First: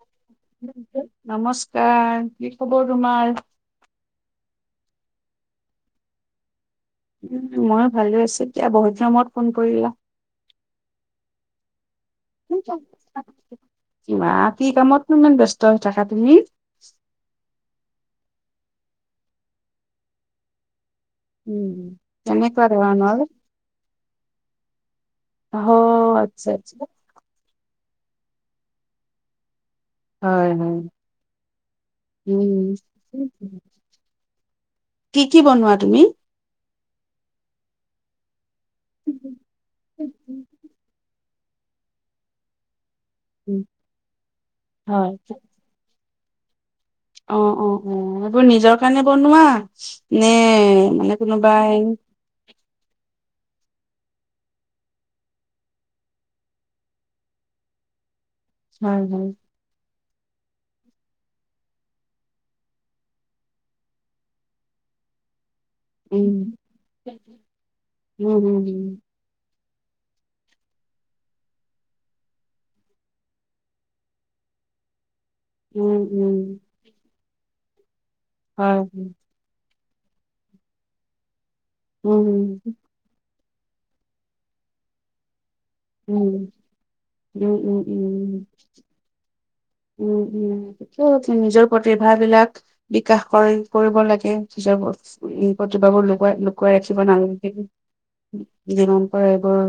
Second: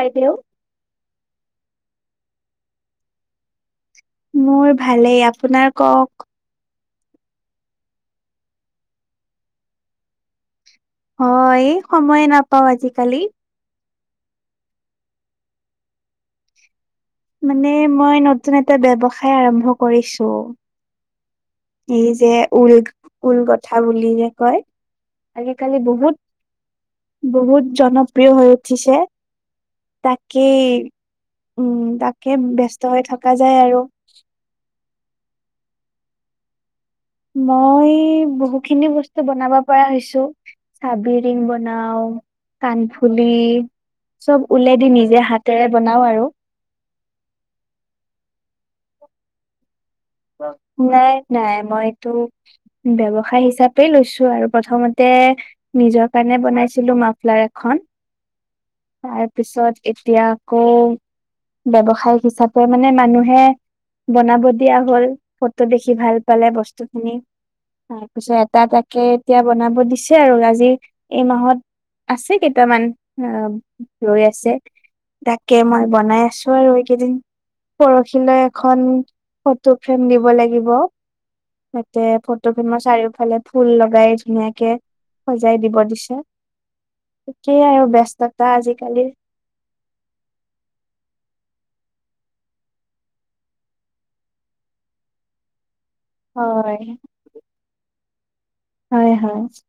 বাইদেউ। নমস্কাৰ এ কি খবৰ তোমাৰ মোৰ ভালেই আপোনাৰ কওক উ ময়ো ভালে আছো এতিয়া বহুত দিনৰ মূৰত ফোন কৰিলা হয় সময়ে নাপাও আজিকালি কিবা কি কামতনো ইমান ব্যস্ত হৈ থাকা তুমি মানে মই নতুন এটা ব্যৱসায় আৰম্ভ কৰিছো উম এই যে তেনেকুৱা ঊল ধৰণৰ ঊল কথা বুলি যে কয় অ আজিকালি বহুত আচ্ছা আচ্ছা বহুত জনপ্ৰিয় হৈ উঠিছে হয় তাকেই হয় উম তাকে উম ব্যস্ত হৈ থকা যায় আৰু কি কি বনোৱা তুমি মই বহুত ব খিনি বস্তু উম, বনাব পৰা হৈছো চাবিৰ লিং বনাও কানপ খুলি চব ঊলেদি হয় নিজে হাতেৰে বনাও আৰু অ অ অ এইবোৰ নিজৰ কাৰণে বনোৱা নে নাই মানে নাই কোনোবাই মইটো বৱ সাই হিচাপে লৈছো আৰু প্ৰথমতে নিজৰ কাৰণে বনাইছিলো মাফলাৰ এখন হয় তাৰ হয় পিছত এতিয়া আকৌ ব্যৱসায় হিচাপে মানে মানুহে বনাব দিয়া হ ফটো দেখি ভাল উম পালে বস্তু খিনি উম তাৰপিছত উম এটা উম তাকে এতিয়া বনাব দিছে আৰু আজি এই মাহত আছে কেইটামান ৰৈ আছে তাকে মই উম বনাই উম আছো আৰু এইকেইদিন পৰচ উখে এখন। হয় ফ্ৰেম দিব লাগিব ততে ফটো উম, খিন মই চাৰিওফালে ফুল লগাই ধুনীয়াকে। জাই দিব দিছে উম, উম, ই আৰু বস্ততা আজিকালিৰ। উ উতিয়া নিজৰ প্ৰতিভ বিলাক বিকাশ কৰি কৰিব লাগে নিজৰ উ জোপাবোৰ লগাই লুকুৱাই হয় ৰাখিব নালি। ধাম হয় প হয় এইবাৰ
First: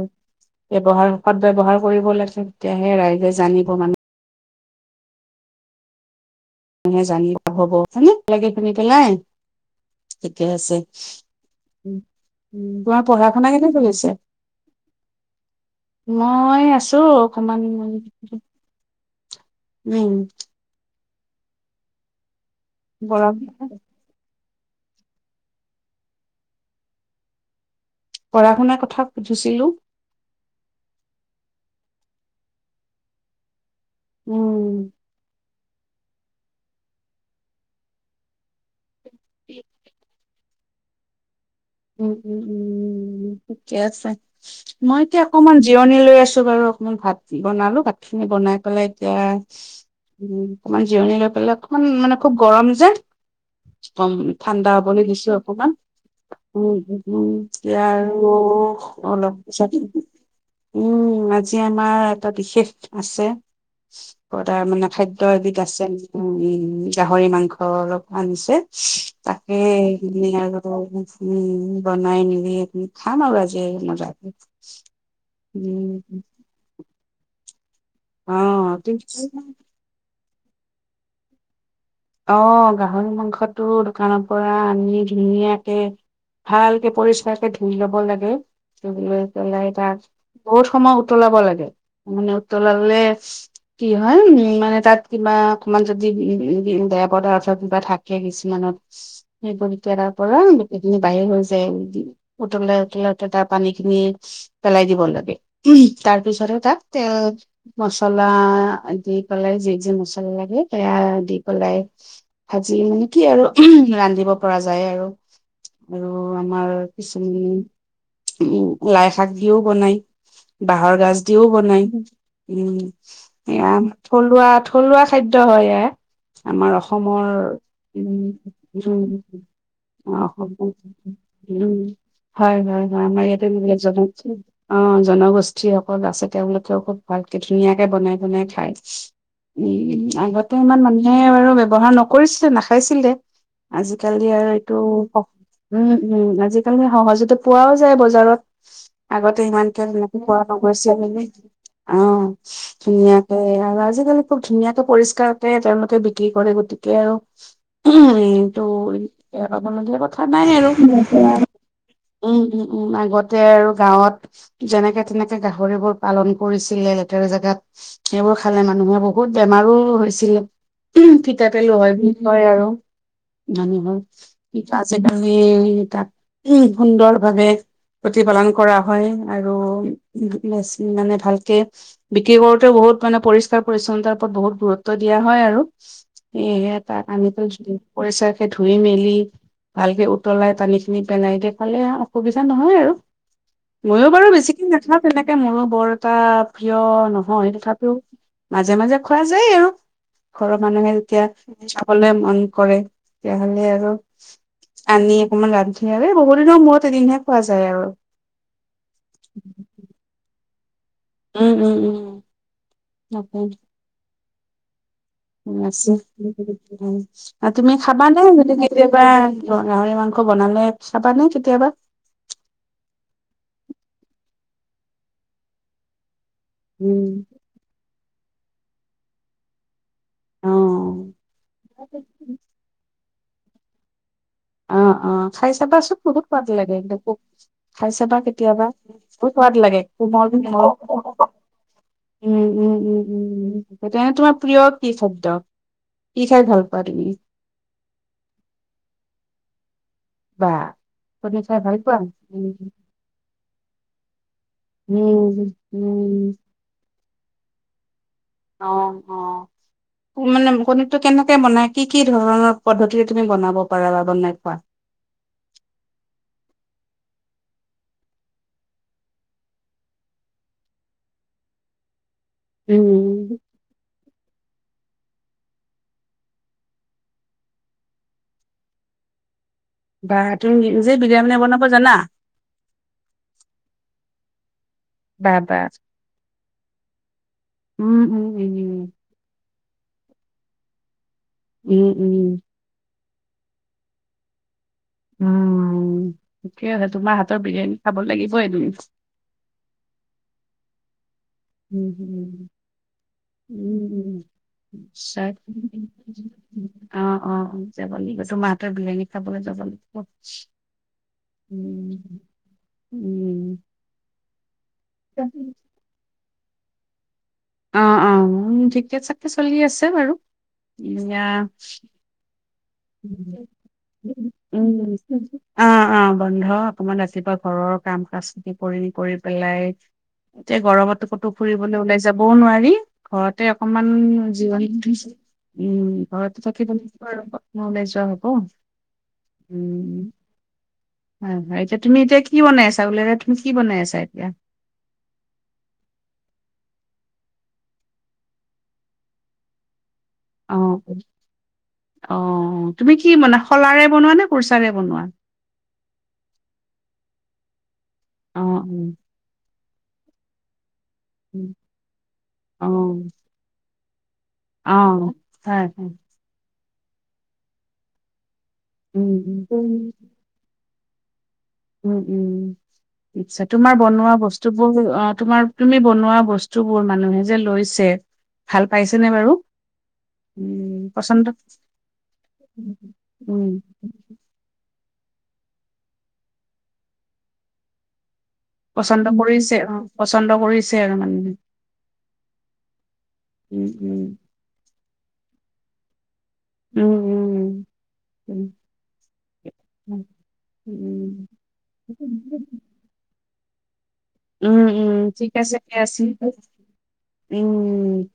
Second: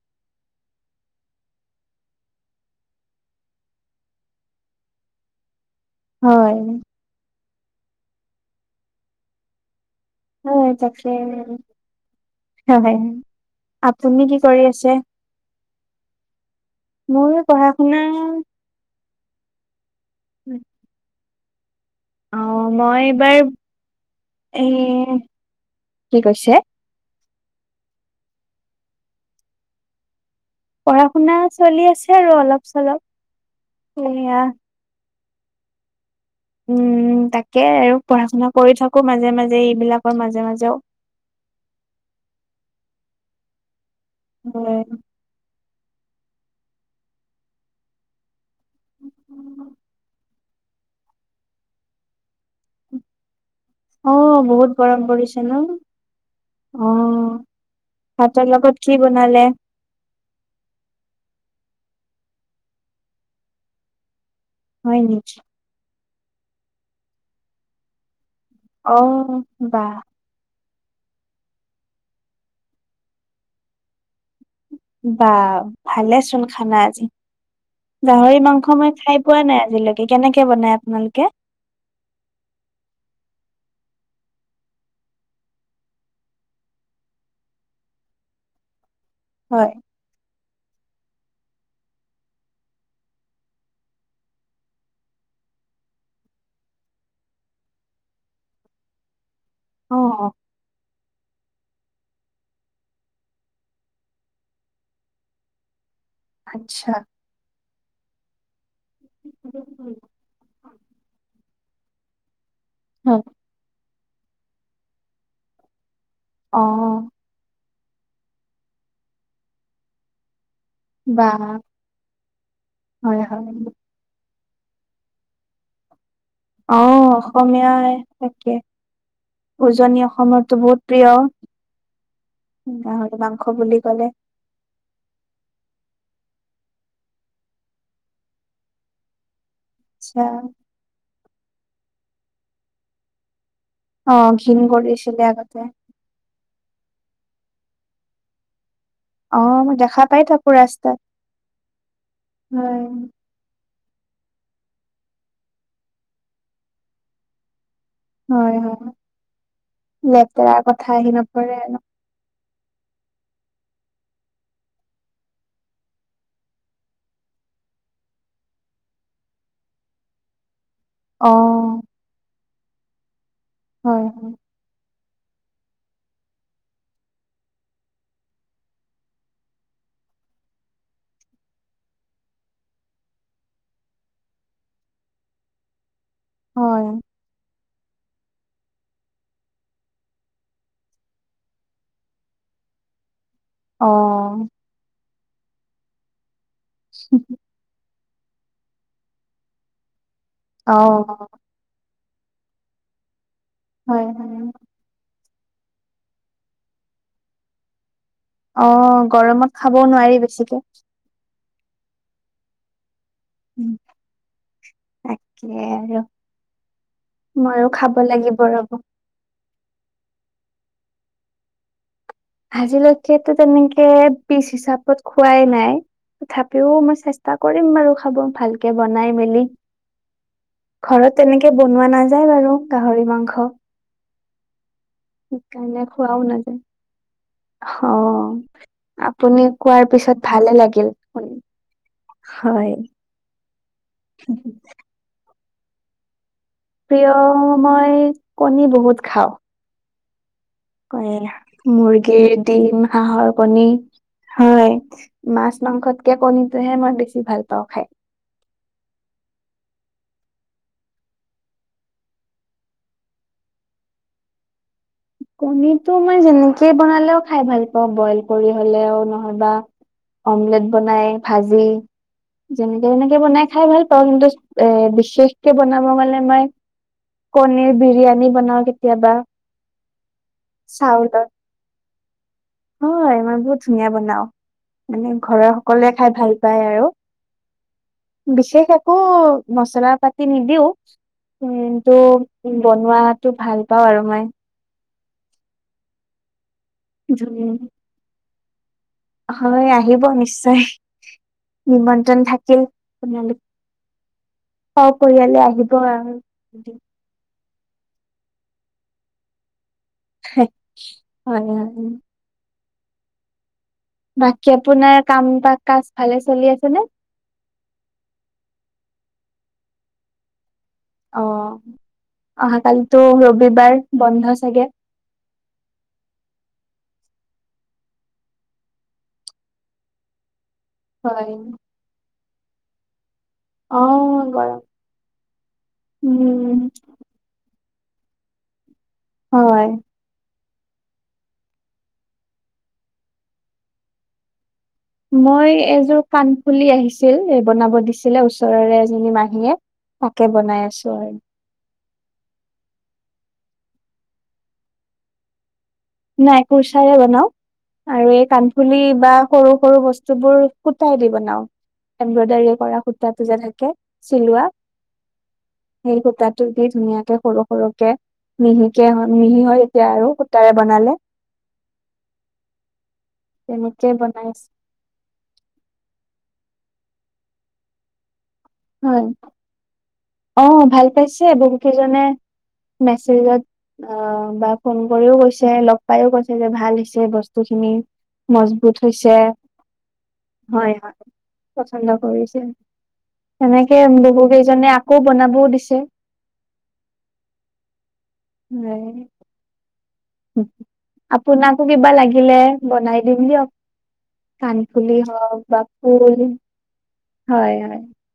ব্যৱহাৰ সদ ব্যৱহাৰ কৰিব লাগিছে তেতিয়াহে ৰাইজে জানিব মানে। হয়। মানুহে জানিব হ'ব হয়নে? লাগে এইখিনি পেলাই ঠিকে হয় আছে। তাকে উম, উম, হয়। তোমাৰ পঢ়া শুনা কেনে চলিছে? আপুনি কি কৰি আছে? মই আছো মোৰ অকনমান পঢ়া ম শুনা উম। অ মই এইবাৰ গৰম এ কি কৈছে? পঢ়া শুনা কথা সুধিছিলোঁ। পঢ়া-শুনা চলি আছে আৰু অলপ চলপ। সেয়া উম উম তাকে আৰু পঢ়া শুনা কৰি থক কো মাজে মাজে এইবিলাকৰ মাজে মাজেও উম, উম, উম ঠিকে আছে। হয় মই এতিয়া অকনমান জিৰণি লৈ আছো বাৰু অকণমান। ভাত বনালো ভাত খিনি বনাই পেলাই এতিয়া অকনমান জিৰণি লৈ পেলাই অকনমান মানে খুব গৰম যে গৰম অ বহুত ঠাণ্ডা গৰম হ'বলৈ দিছো পৰিছে ন অকনমান। উম, উম, উম অ', ৰাজমাও ভাতৰ লগত কি বনালে? অলপপিছত উম আজি আমাৰ এটা বিশেষ আছে তাৰ মানে হয় খাদ্য নেকি? এবিধ আছে। উম উম গাহৰি মাংস অলপমান আনিছো। অ', তাকেই বাহ, ধুনীয়াকৈ অ [unintelligible] উম' বনাই নিবি খাম আৰু আজি মজাত বা ভালেচোন খানা আজি। অ গাহৰি মাংস মই খাই পোৱা কিন্তু- নাই আজিলৈকে, কেনেকে কে বনাই আপোনালোকে? অ' গাহৰি মাংসটো দোকানৰ পৰা আনি ধুনীয়াকে ভালকে পৰিষ্কাৰকে ধুই লব লাগে। লৈ পেলাই হয়। তাক বহুত সময় উতলাব লাগে মানে উতলালে কি হয় উম মানে তাত কিবা অকমান যদি বেয়া পদাৰ্থ কিবা থাকে কিছুমানত, সেই পৰি কেৰাৰ অ', পৰা [unintelligible] বাহিৰ হৈ যায় উতলাই-উতলাই উতে তাৰ পানী খিনি পেলাই দিব লাগে তাৰ পিছতহে তাত আচ্ছা। তেল মছলা, দি পেলাই যি-যি মছলা লাগে সেয়া দি, পেলাই [inaudible] ভাজি হয়, কি আৰু ৰান্ধি দিব পৰা যায় আৰু, আৰু আমাৰ অ', কিছুমান উ' লাই শাক দিও বনাই। বাঁহৰ গাজ দিও বাহ বনাই। উম' হয়, হয়। সেয়া থলুৱাত, থলুৱা খাদ্য হয় এয়ে। আমাৰ অ', অসম অসমৰ অসমীয়াই উ তাকে অসম উজনি অসমৰতো বহুত প্ৰিয়। হয় গাহৰি আমাৰ মাংস ইয়াতে বুলি জন ক'লে, অ জনগোষ্ঠী [unintelligible] তাৰ পিছত আৰু বোলে খুব ভালকে ধুনীয়াকে বনাই-বনাই খায়। উম', আচ্ছা আগতে ইমান মানুহে [unintelligible] ব্যৱহাৰ নকৰিছিলে নাখাইছিলে। আজিকালি অ', ঘিণ আৰু টো কৰিছিলে আগতে। উম-উম আজি তেনেই সহজতে পোৱাও যায় বজাৰত। আগতে অ', মই ইমানকে দেখা পাই খোৱা থাকো ৰাস্তাত, নগৈছিলনে অ হয়, ধুনীয়াকে আৰু আজিকালি খুব ধুনীয়াকে পৰিস্কাৰক তেওঁলোকে বিক্ৰী কৰে গো গতিকে আৰু হয়, হয়। [inaudible] কথা নাই লেতেৰাৰ আৰু কথা আহি নপৰে ন। উম উম-উম আগতে আৰু গাঁৱত যেনেকে তেনেকে গাহৰিবোৰ পালন কৰিছিলে। লেতেৰা জেগাত সেইবোৰ খালে মানুহে বহুত বেমাৰো হৈছিলে। অ। ফিতা পেলু হয় বুলি কয় আৰু হয়, হয়। মানুহৰ। তাক সুন্দৰ ভাৱে প্ৰতিপালন কৰা হয় আৰু মানে ভালকে বিক্ৰী কৰোতেও বহুত মানে পৰিষ্কাৰ পৰিচ্ছন্নতাৰ ওপৰত বহুত গুৰুত্ব দিয়া হয় আৰু। সেয়েহে হয়, এটা আমি টো পৰিছে। ধুই মেলি ভালকে উতলাই পানী খিনি পেলাই দে খালে অসুবিধা নহয় আৰু। ময়ো বাৰু অ', বেছিকিন নাখাওঁ। তেনেকে মোৰো বৰ এটা প্ৰিয় নহয় তথাপিও। মাজে মাজে খোৱা যায় আৰু। ঘৰ মানুহে। তেতিয়া অ', যাওঁ। হলে মন কৰে। তেতিয়াহলে আৰু হয়, হয়। আনি। অকমান ৰান্ধি আৰু বহুদিনৰ মূৰত এদিনহে খোৱা যায় আৰু। অ গৰমত খাবও নোৱাৰি বেছিকে। [unintelligible] উম, উম, উম উ। নকওঁ। উম, তাকে আৰু ময়ো তুমি খাব খাবানে লাগিব যদি ৰ'ব। কেতিয়াবা গাহৰি মাংস বনালে। চাবানে কেতিয়াবা? আজিলৈকেতো তেনেকে পিচ হিচাপত খোৱাই নাই। তথাপিও মই উম চেষ্টা কৰিম বাৰু খাব। ভালকে বনাই মেলি। অ। ঘৰত তেনেকে বনোৱা নাযায় বাৰু গাহৰি মাংস। অ'হ। অ অ খাই চাবা চোন খোৱাও বহুত সোৱাদ নাযায়। লাগে। একদম খাই চাবা অ', কেতিয়াবা বহুত আপুনি সোৱাদ লাগে কোৱাৰ পিছত কোমল ভালে বিমল লাগিল শুনি। উম হয়। উম উম উম উ সেইে তোমাৰ প্ৰিয় কি খাদ্য। কি খাই ভাল পোৱা তুমি প্ৰিয় মই কণী বহুত খাওঁ। বা? কণী খাই ভাল পোৱা? মুৰ্গীৰ উম ডিম হাঁহৰ কণী। হয় উম মাছ মাংসতকে উম কণীটোহে মই বেছি। ভাল পাওঁ খাই। অ অ মানে কণীটো কেনেকে বনাই। কি কি ধৰণৰ পদ্ধতিৰে তুমি বনাব পাৰা। বা বনাই খোৱা। কণীটো মই যেনেকেই বনালেও খাই ভাল পাওঁ। বইল কৰি হলেও নহবা অমলেট বনাই ভাজি। যেনেকে তেনেকে উম, বনাই খাই ভাল পাওঁ কিন্তু এ বিশেষকে বনাব মানে মই কনীৰ বিৰিয়ানী বনাও কেতিয়াবা। বা তুমি নিজে চাউলত, বিৰিয়ানী বনাব জানা? হয় মই বহুত ধুনীয়া বনাও মানে বা ঘৰৰ বা। সকলোৱে খাই ভাল পায় আৰু উম উম বিশেষ উম একো মচ, মচলা পাতি নিদিও। উম, উম ত', উম বনোৱাত টো ভাল পাওঁ আৰু মই। উম- উম ঠিকে আছে। তোমাৰ হাতৰ উম, বিৰিয়ানী খাব লাগিব। [unintelligible] হয় আহিব নিশ্চয়। [unintelligible] নিমন্ত্ৰণ থাকিল আপোনালোক সপৰিয়ালে আহিব আৰু। যাব লাগিব তোমাৰ হাতৰ বিৰিয়ানী খাবলৈ যাব লাগিব। হয় -হয় - হয়। উম। উম, বাকী আপোনাৰ কাম বা কাজ ভালে চলি আছে? কেনে, অ ', অ ', ঠিকে- চাকে চলি আছে বাৰু। অ য়া। অহাকালিতো ৰবিবাৰ বন্ধ চাগে অ- অ বন্ধ। অকমান ৰাতিপুৱা ঘৰৰ কাম কাজ খিনি কৰি কৰি পেলাই, এতিয়া গৰমতো কতো হয়। ফুৰিবলৈ ওলাই, যাবও নোৱাৰি। ঘৰতে অ অকমান গৰম জীৱন ধুইছোঁ উম', ঘৰতে উম থাকিব লাগিব আৰু নলেজোৱা হকো। হয় উম, হয় -হয় এতিয়া তুমি, এতিয়া কি বনাই আছা বোলে কলে তুমি কি বনাই আছা এতিয়া? মই এযোৰ কাণফুলি আহিছিল এ, বনাব দিছিলে ওচৰৰে এজনী মাহীয়ে। তাকে বনাই আছো অ', আৰু। অ ', তুমি কি মানে শলাৰে বনোৱা নে কৰ্চাৰে বনোৱা? নাই কৰ্চাৰে বনাও। আৰু এই অ', কাণফুলি অ', বা সৰু -সৰু বস্তু বোৰ, সূতাই দি বনাও। এম্ব্ৰইডাৰী কৰা অ', সূতাটো যে থাকে। চিলোৱা অ', হয়, হয়, সেই সূতাটো। এই ধুনীয়াকে সৰু - সৰুকে। মিহিকে হয় উম, মিহি হয় উম, এতিয়া আৰু সূতাৰে, বনালে উম উম আচ্ছা তোমাৰ তেনেকে বনোৱা বনাইছে বস্তু বোৰ অ তোমাৰ তুমি বনোৱা বস্তু বস্তু বোৰ মানুহে যে লৈছে ভাল হয় পাইছেনে বাৰু অ' উম ভাল পাইছে পচন্দ বহু কেইজনে মেছেজ উম বা ফোন কৰিও কৈছে, লগ পাইও কৈছে যে ভাল হৈছে বস্তু খিনি। মজবুত পচন্দ হৈছে। কৰিছে অ পচন্দ হয়, কৰিছে আৰু হয় মানুহে পচন্দ কৰিছে। উম সেনেকে উম বহু কেইজনে আক কৌ বনাবও দিছে। উম, উম। [inaudible] উম আপোনাাক কিবা লাগিলে উম বনাই দিম দিয়ক। উম কাণফুলি উম ঠিক হওক আছে বা ঠিকে আছে ফুল হয় হয়। উম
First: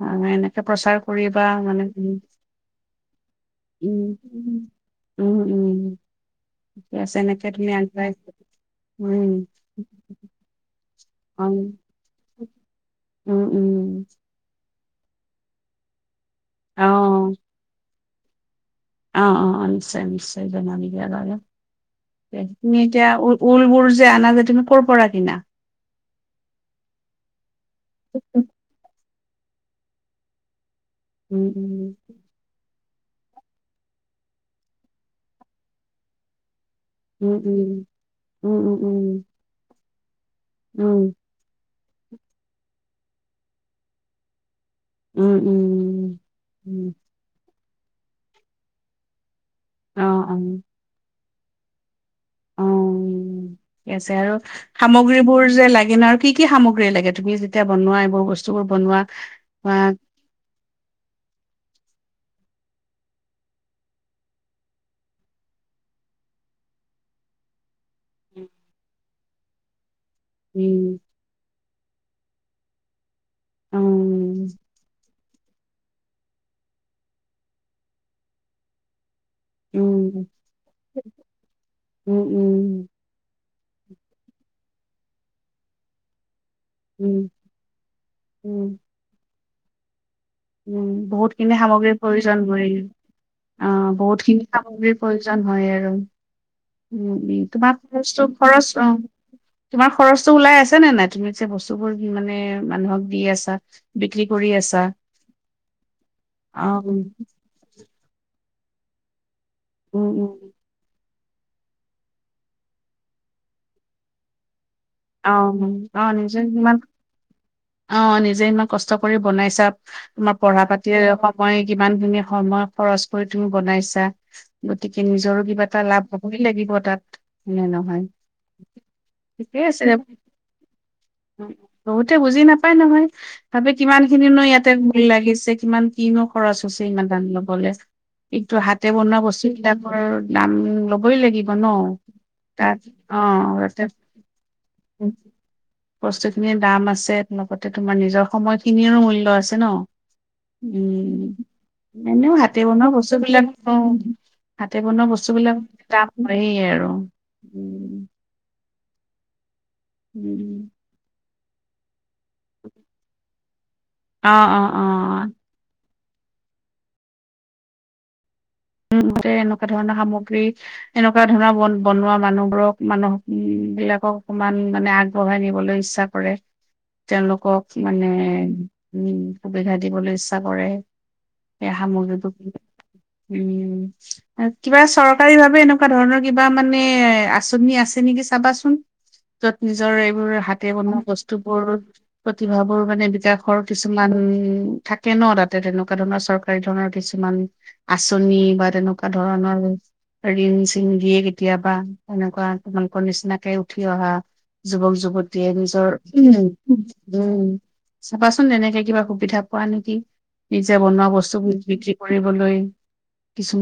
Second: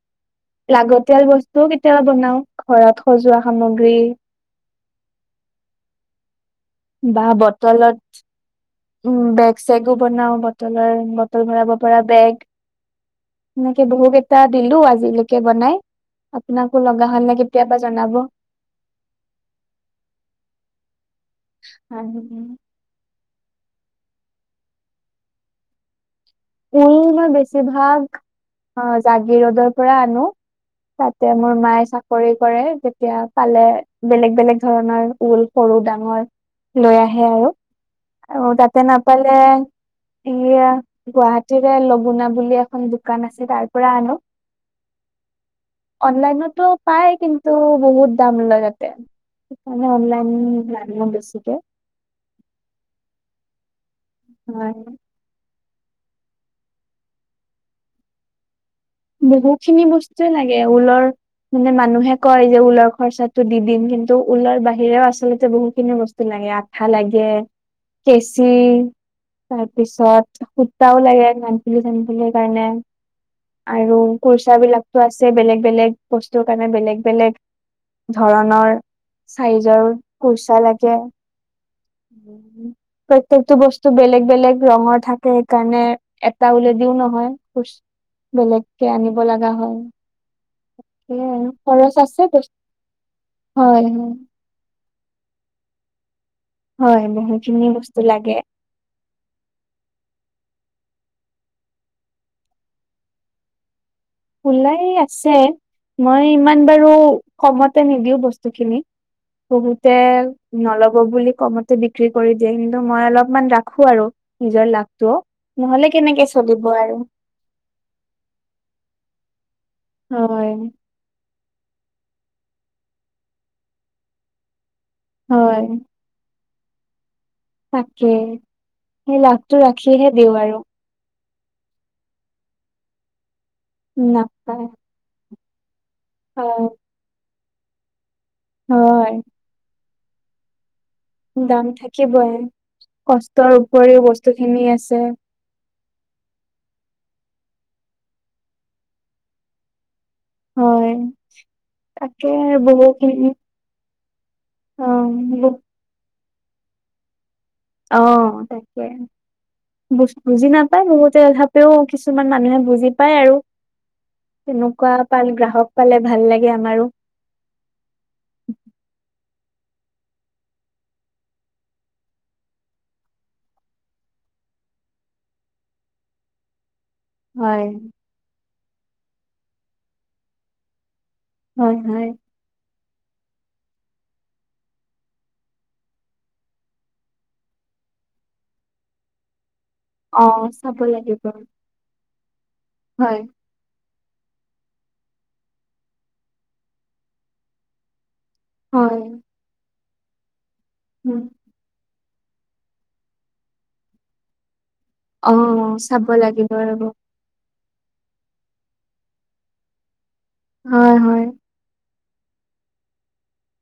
অ, এনেকে প্ৰচাৰ লাগতিয়াল কৰিবা বস্তুও মানে কেতিয়াবা উম বনাও ঘৰত সজোৱা সামগ্ৰী। উম উম উম। ঠিকে আছে বা এনেকে তুমি বটলত আগুৱাই উ উম বেগ চেগো বনাও। বটলৰে বটল অ ভৰাব পৰা বেগ উম এনেকে উম বহু কেইটা দিলো আজি। জিলৈকে বনাই আপোনাকো লগা অ হলে কেতিয়াবা জনাব। অ' অ' অ' নিশ্চয় নিশ্চয় জনাম। লাগা আৰু হলে, তুমি এতিয়া উলবুল যে আনা যে তুমি কৰ পৰা কিনা? ই মই বেছিভাগ অ' জাগীৰোডৰ পৰা আনো। তাতে মোৰ মায়ে উম, চাকৰি কৰে। এতিয়া পালে বেলেগ বেলেগ ধৰণৰ ঊল সৰু ডাঙৰ। লৈ আহে উম, আৰু উম, আৰু উম, উম, তাতে উম, নাপালে এইয়া গুৱাহাটীৰে লবুনা বুলি আছে। এখন দোকান আছে তাৰ পৰা আনো। উম, উম, উম। অনলাইনতো উম, পায় কিন্তু তাটো বহুত দাম লয় তাতে। সেয়ে অ', অ', অনলাইনত নানো বেছি। কেতিয়া [inaudible] আছে আৰু হয় সামগ্ৰীবোৰ যে লাগে [unintelligible] আৰু কি কি সামগ্ৰী লাগে তুমি যেতিয়া বনোৱা এইোৰ বস্তুবোৰ? বনোৱা বহু বা খিনি বস্তুৱে লাগে ঊলৰ মানে মানুহে কয় যে ঊলৰ খৰচাটো দি দিম কিন্তু ঊলৰ বাহিৰেও আচলতে বহু খিনি বস্তু লাগে আঠা লাগে কেচি তাৰপিছ পিছত উম, সূতাও লাগে নানফুলি থানফুলি কাৰণে আৰু উম, কুৰ্চা বিলাকতো আছে বেলেগ বেলেগ বস্তুৰ কাৰণে বেলেগ বেলেগ ধৰণৰ চাৰিজৰ উম, কুৰ্চা লাগে, উম, প্ৰত্যেক বস্তু বেলেগ বেলেগ ৰঙৰ থাকে সেইকাৰণে। উম, উম, [unintelligible] বেলেগকে আনিব। লগা হয়। উ বহুত সেয়াই আৰু খিনি খৰচ সামগ্ৰীৰ আছে প্ৰয়োজন বস্তু ব অ হয় হয় বহুত খিনি সামগ্ৰীৰ প্ৰয়োজন হয় আৰু। হয় উম্ উম বহুতখিনি তোমাৰ বস্তু খৰচটো লাগে খৰচ অ' তোমাৰ খৰচটো ওলাই আছে। ছে নে নাই তুমি যে বস্তু বোৰ মানে মানুহক দি আছা। বিক্ৰী কৰি ওলাই আছা। [unintelligible] মই ইমান অ বাৰু উম কমতে নিদিও বস্তু। যিখিনি বহুতে উম উম, নলব বুলি। কমতে বিক্ৰী কৰি দিয়ে কিন্তু মই অলপমান ৰাখো আৰু নিজৰ লাভ। তো অ উম, নহ'লে অ কেনেকে নিজে চলিব ইমান আৰু। অ' নিজে ইমান কষ্ট কৰি বনাইছা। আমাৰ হয় পঢ়া পাতিৰে। মই কিমান দিনে সময় খৰচ কৰি তুমি বনাইছা। গতিকে নিজৰো হয় কিবা এটা লাভ হ'ব। লাগিব তাত। হয়নে নহয় তাকে, সেই ঠিকে লাভটো আছে দে। ৰাখিহে দিওঁ আৰু বহুতে বুজ। [unintelligible] নাপায় নহয়। ভাবে কিমান খিনিনো নাপায় ইয়াতে ভুল লাগিছে। [unintelligible] কিনো খৰচ হয় আছে ইমান [unintelligible] কলেজ। কিন্তু হাতে হয়, বনোৱা বস্তুবিলাক। [unintelligible] দাম [unintelligible] ন দাম থাকিবই তাত অ কষ্টৰ তাতে উপৰিও বস্তু খিনি আছে। বস্তুখিনিৰ দাম আছে লগতে তোমাৰ নিজৰ সময়খিনিৰো মূল্য আছে ন। হয় উ তাকে এনেও হাতে বনৰোৱা বস্তু বহুখিনি বিলাক হাতে অ বন বস্তু বিলাক বহু- দাম। স আৰু আৰু অ' তাকে। বুজি উম নাপায় বহুতে কিছুমান মানুহে বুজি পায় আৰু অ অ অ তেনেকুৱা পাল গ্ৰাহক পালে ভাল লাগে আমাৰো। তে এনেকুৱা ধৰণৰ সামগ্ৰী এনেকুৱা ধৰণৰ বন বনোৱা মানুহবোৰক মানুহ বিলাকক অকমান মানে আগবঢ়াই নিবলৈ ইচ্ছা কৰে। হয় তেওঁলোকক মানে উম সুবিধা দিবলৈ ইচ্ছা কৰে। হয় হয় [unintelligible] উ কিবা চৰকাৰী ভাৱে এনেকুৱা ধৰণৰ কিবা মানে আঁচনি আছে নেকি চাবাচোন। য'ত নিজৰ অ এইবোৰ হাতে চাব বনোৱা লাগিব বস্তুবোৰ প্ৰতিভাবোৰ মানে হয় বিকাশৰ কিছু কিছুমান থাকে ন তাতে তেনেকুৱা ধৰণৰ চৰকাৰী ধৰণৰ কিছুমান আছ চনী বা হয় তেনেকুৱা ধৰণৰ আৰু আৰু [unintelligible] চিঙ দিয়ে উম, কেতিয়াবা তেনেকুৱা তোমালোকৰ নিচিনাকে উঠি অহা যুৱক অ যুৱতীয়েীয়ে নিজৰ চাব লাগিব ৰব উম চাবাচোন তেনেকে কিবা সুবিধা পোৱা নেকি নিজে হয় বনোৱা হয় বস্তু বিক্ৰী ফুৰিবলৈ কিছুমান